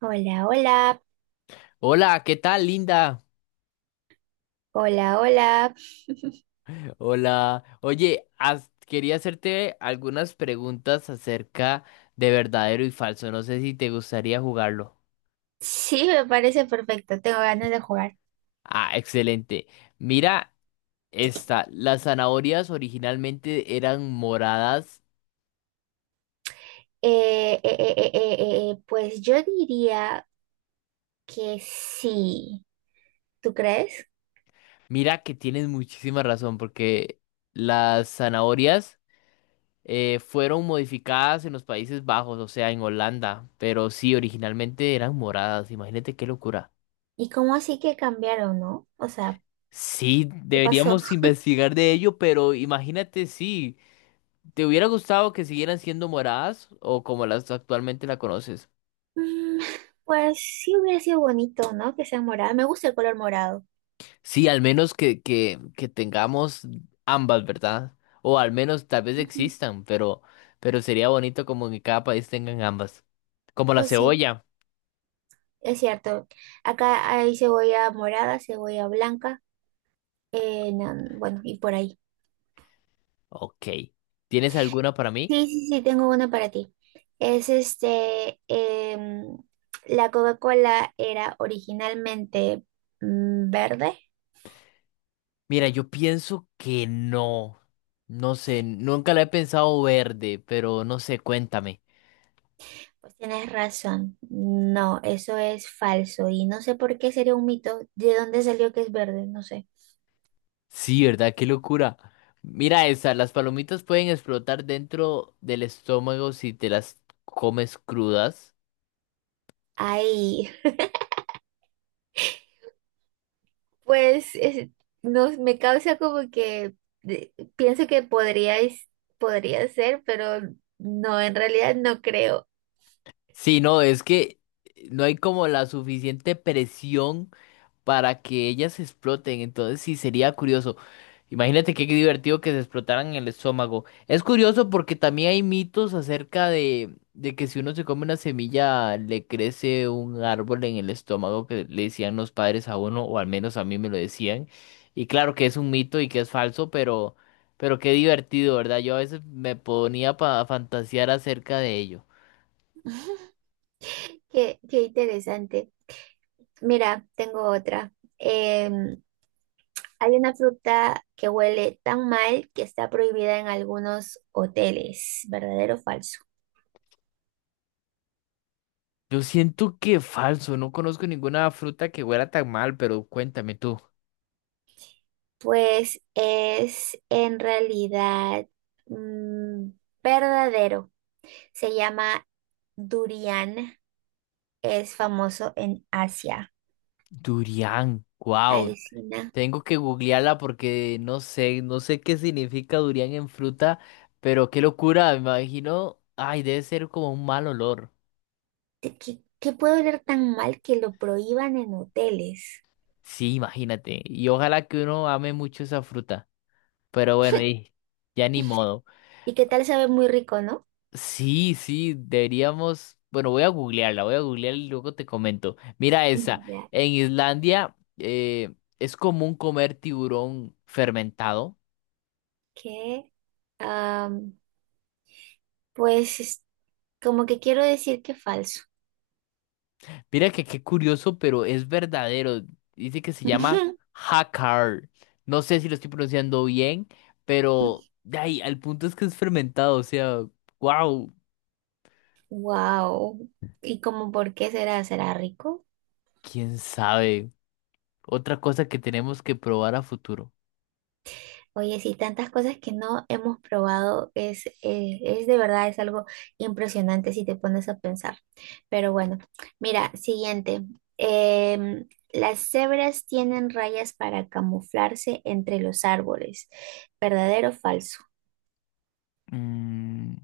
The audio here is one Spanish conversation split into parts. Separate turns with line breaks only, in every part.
Hola, hola,
Hola, ¿qué tal, Linda?
hola, hola.
Hola. Oye, quería hacerte algunas preguntas acerca de verdadero y falso. No sé si te gustaría jugarlo.
Sí, me parece perfecto. Tengo ganas de jugar.
Ah, excelente. Mira esta. Las zanahorias originalmente eran moradas.
Pues yo diría que sí. ¿Tú crees?
Mira que tienes muchísima razón porque las zanahorias fueron modificadas en los Países Bajos, o sea, en Holanda. Pero sí, originalmente eran moradas. Imagínate qué locura.
¿Y cómo así que cambiaron, no? O sea,
Sí,
¿qué pasó?
deberíamos investigar de ello, pero imagínate si te hubiera gustado que siguieran siendo moradas o como las actualmente la conoces.
Mm, pues sí hubiera sido bonito, ¿no? Que sea morado. Me gusta el color morado.
Sí, al menos que tengamos ambas, ¿verdad? O al menos tal vez
Ujú.
existan, pero sería bonito como que cada país tengan ambas. Como la
Pues sí,
cebolla.
es cierto. Acá hay cebolla morada, cebolla blanca. Bueno, y por ahí.
Ok. ¿Tienes alguna para mí?
Sí, sí, sí, tengo una para ti. Es este, la Coca-Cola era originalmente verde.
Mira, yo pienso que no. No sé, nunca la he pensado verde, pero no sé, cuéntame.
Pues tienes razón. No, eso es falso y no sé por qué sería un mito. ¿De dónde salió que es verde? No sé.
Sí, ¿verdad? Qué locura. Mira esa, las palomitas pueden explotar dentro del estómago si te las comes crudas.
Ay, pues es- no, me causa como que de- pienso que podría ser, pero no, en realidad no creo.
Sí, no, es que no hay como la suficiente presión para que ellas se exploten. Entonces sí sería curioso. Imagínate qué divertido que se explotaran el estómago. Es curioso porque también hay mitos acerca de que si uno se come una semilla le crece un árbol en el estómago que le decían los padres a uno, o al menos a mí me lo decían. Y claro que es un mito y que es falso, pero qué divertido, ¿verdad? Yo a veces me ponía a fantasear acerca de ello.
Qué, qué interesante. Mira, tengo otra. Em, Hay una fruta que huele tan mal que está prohibida en algunos hoteles, ¿verdadero o falso?
Yo siento que falso, no conozco ninguna fruta que huela tan mal, pero cuéntame tú.
Pues es en realidad mm, verdadero. Se llama durian, es famoso en Asia.
Durian, wow.
Alucina,
Tengo que googlearla porque no sé, no sé qué significa durian en fruta, pero qué locura, me imagino. Ay, debe ser como un mal olor.
¿qué puede oler tan mal que lo prohíban en hoteles?
Sí, imagínate. Y ojalá que uno ame mucho esa fruta. Pero bueno, y ya ni modo.
¿Y qué tal sabe muy rico, no?
Sí, sí, deberíamos. Bueno, voy a googlearla, voy a googlear y luego te comento. Mira esa.
Ya,
En Islandia es común comer tiburón fermentado.
que, am, pues como que quiero decir que falso.
Mira que qué curioso, pero es verdadero. Dice que se llama Hakar. No sé si lo estoy pronunciando bien, pero de ahí, al punto es que es fermentado, o sea, wow,
Wow. ¿Y como por qué será? ¿Será rico?
quién sabe. Otra cosa que tenemos que probar a futuro.
Oye, sí, tantas cosas que no hemos probado, es de verdad, es algo impresionante si te pones a pensar. Pero bueno, mira, siguiente. Las cebras tienen rayas para camuflarse entre los árboles. ¿Verdadero o falso?
Mm,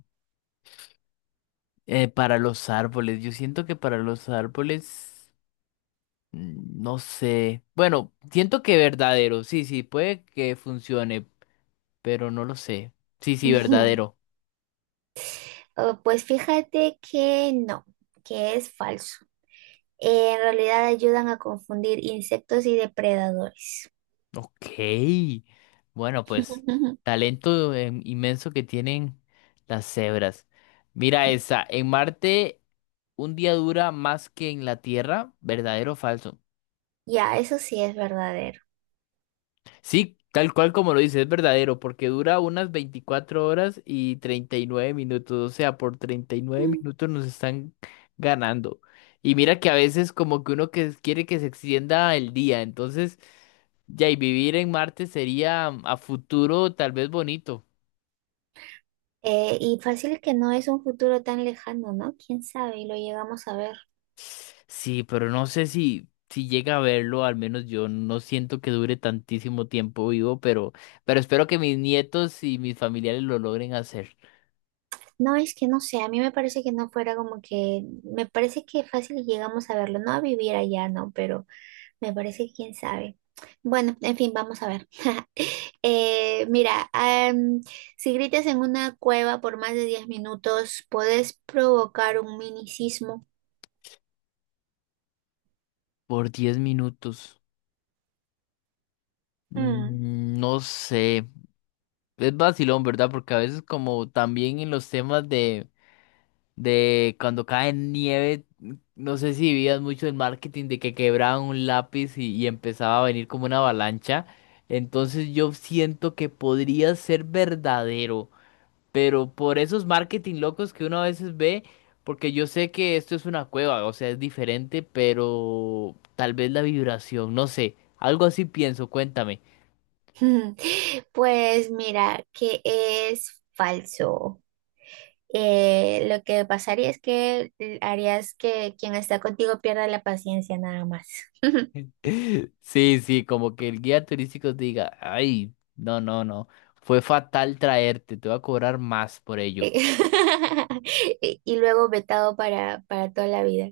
para los árboles, yo siento que para los árboles, mm, no sé. Bueno, siento que verdadero, sí, sí, puede que funcione, pero no lo sé. Sí, sí, verdadero.
Oh, pues fíjate que no, que es falso. En realidad ayudan a confundir insectos y depredadores.
Ok, bueno, pues talento inmenso que tienen las cebras. Mira esa, en Marte un día dura más que en la Tierra, ¿verdadero o falso?
Ya, eso sí es verdadero.
Sí, tal cual como lo dice es verdadero, porque dura unas 24 horas y 39 minutos, o sea, por treinta y nueve
Mm.
minutos nos están ganando. Y mira que a veces como que uno que quiere que se extienda el día, entonces ya y vivir en Marte sería a futuro tal vez bonito.
Y fácil que no es un futuro tan lejano, ¿no? Quién sabe, y lo llegamos a ver.
Sí, pero no sé si llega a verlo, al menos yo no siento que dure tantísimo tiempo vivo, pero espero que mis nietos y mis familiares lo logren hacer
No, es que no sé, a mí me parece que no fuera como que, me parece que fácil y llegamos a verlo, no a vivir allá, no, pero me parece que quién sabe. Bueno, en fin, vamos a ver. Mira, si gritas en una cueva por más de 10 minutos, puedes provocar un mini sismo.
por 10 minutos. Mm, no sé, es vacilón, ¿verdad? Porque a veces como también en los temas de cuando cae nieve, no sé si vivías mucho el marketing de que quebraban un lápiz y empezaba a venir como una avalancha. Entonces yo siento que podría ser verdadero, pero por esos marketing locos que uno a veces ve, porque yo sé que esto es una cueva, o sea, es diferente, pero tal vez la vibración, no sé, algo así pienso, cuéntame.
Pues mira, que es falso. Lo que pasaría es que harías que quien está contigo pierda la paciencia nada más.
Sí, sí, como que el guía turístico te diga, ay, no, no, no, fue fatal traerte, te voy a cobrar más por
Eh,
ello.
y luego vetado para toda la vida.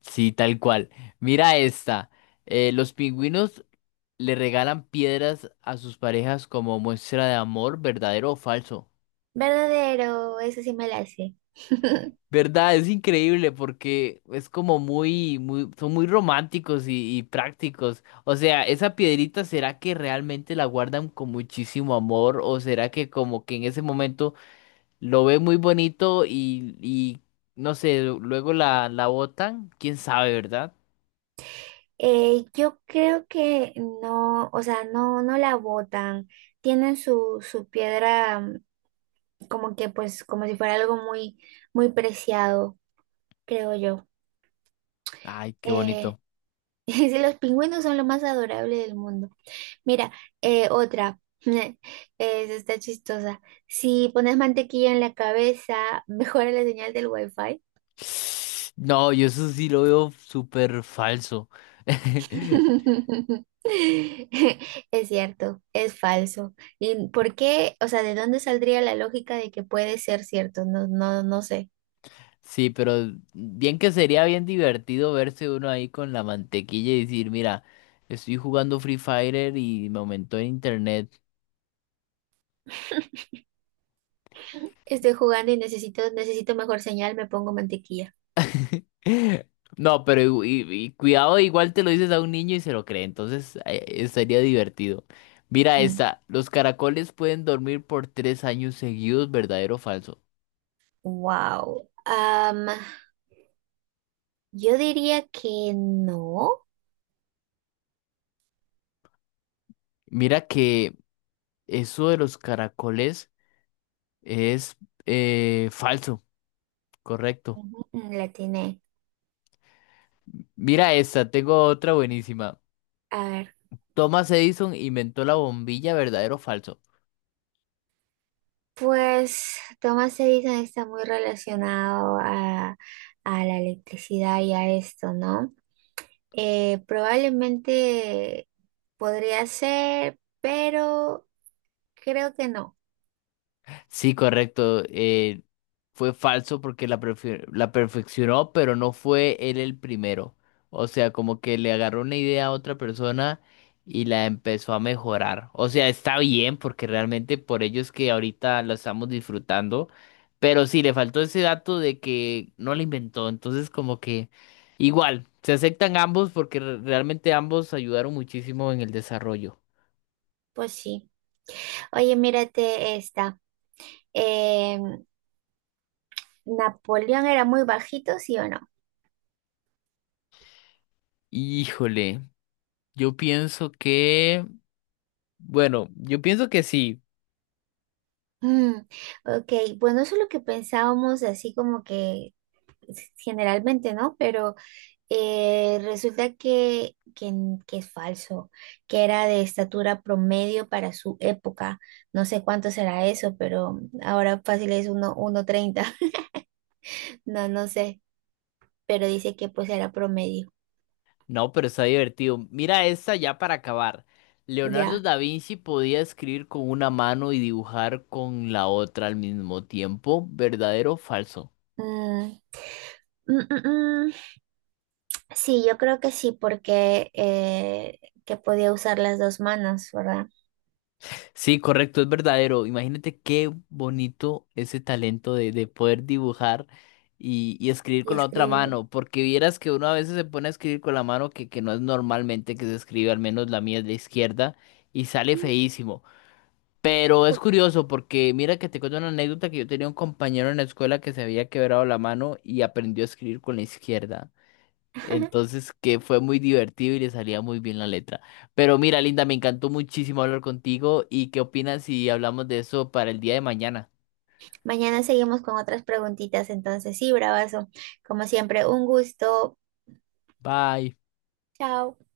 Sí, tal cual. Mira esta. Los pingüinos le regalan piedras a sus parejas como muestra de amor, verdadero o falso.
Verdadero, eso sí me la sé.
¿Verdad? Es increíble porque es como muy, muy, son muy románticos y prácticos. O sea, esa piedrita, ¿será que realmente la guardan con muchísimo amor? ¿O será que como que en ese momento lo ve muy bonito y no sé, luego la botan? ¿Quién sabe, verdad?
Yo creo que no, o sea, no, no la botan. Tienen su piedra, como que pues como si fuera algo muy, muy preciado, creo yo.
Ay, qué
Eh,
bonito.
dice, los pingüinos son lo más adorable del mundo. Mira, otra. Esa está chistosa. Si pones mantequilla en la cabeza, mejora la señal del wifi.
No, yo eso sí lo veo súper falso.
Es cierto, es falso. ¿Y por qué? O sea, ¿de dónde saldría la lógica de que puede ser cierto? No, no, no sé.
Sí, pero bien que sería bien divertido verse uno ahí con la mantequilla y decir, mira, estoy jugando Free Fire y me aumentó en internet.
Estoy jugando y necesito mejor señal, me pongo mantequilla.
No, pero y cuidado, igual te lo dices a un niño y se lo cree, entonces estaría divertido. Mira esta, los caracoles pueden dormir por 3 años seguidos, ¿verdadero o falso?
Wow. Yo diría que no.
Mira que eso de los caracoles es falso, correcto.
Ujú, la tiene.
Mira esta, tengo otra buenísima.
A ver,
Thomas Edison inventó la bombilla, ¿verdadero o falso?
pues Thomas Edison está muy relacionado a la electricidad y a esto, ¿no? Probablemente podría ser, pero creo que no.
Sí, correcto. Fue falso porque la, la perfeccionó, pero no fue él el primero. O sea, como que le agarró una idea a otra persona y la empezó a mejorar. O sea, está bien porque realmente por ello es que ahorita la estamos disfrutando. Pero sí, le faltó ese dato de que no la inventó. Entonces, como que igual, se aceptan ambos porque realmente ambos ayudaron muchísimo en el desarrollo.
Pues sí. Oye, mírate esta. Em, ¿Napoleón era muy bajito, sí o no?
Híjole, yo pienso que, bueno, yo pienso que sí.
Mm, ok, bueno, eso es lo que pensábamos, así como que generalmente, ¿no? Pero... resulta que es falso, que era de estatura promedio para su época. No sé cuánto será eso, pero ahora fácil es 1,30. No, no sé, pero dice que pues era promedio.
No, pero está divertido. Mira esta ya para acabar. Leonardo
Ya.
da Vinci podía escribir con una mano y dibujar con la otra al mismo tiempo. ¿Verdadero o falso?
Mm, mm, mm, mm. Sí, yo creo que sí, porque que podía usar las dos manos, ¿verdad?
Sí, correcto, es verdadero. Imagínate qué bonito ese talento de poder dibujar y escribir
Y
con la otra
escribir.
mano, porque vieras que uno a veces se pone a escribir con la mano que no es normalmente que se escribe, al menos la mía es la izquierda, y sale
Mm,
feísimo. Pero es
tú.
curioso porque mira que te cuento una anécdota que yo tenía un compañero en la escuela que se había quebrado la mano y aprendió a escribir con la izquierda. Entonces, que fue muy divertido y le salía muy bien la letra. Pero mira, Linda, me encantó muchísimo hablar contigo. ¿Y qué opinas si hablamos de eso para el día de mañana?
Mañana seguimos con otras preguntitas, entonces sí, bravazo. Como siempre, un gusto.
Bye.
Chao.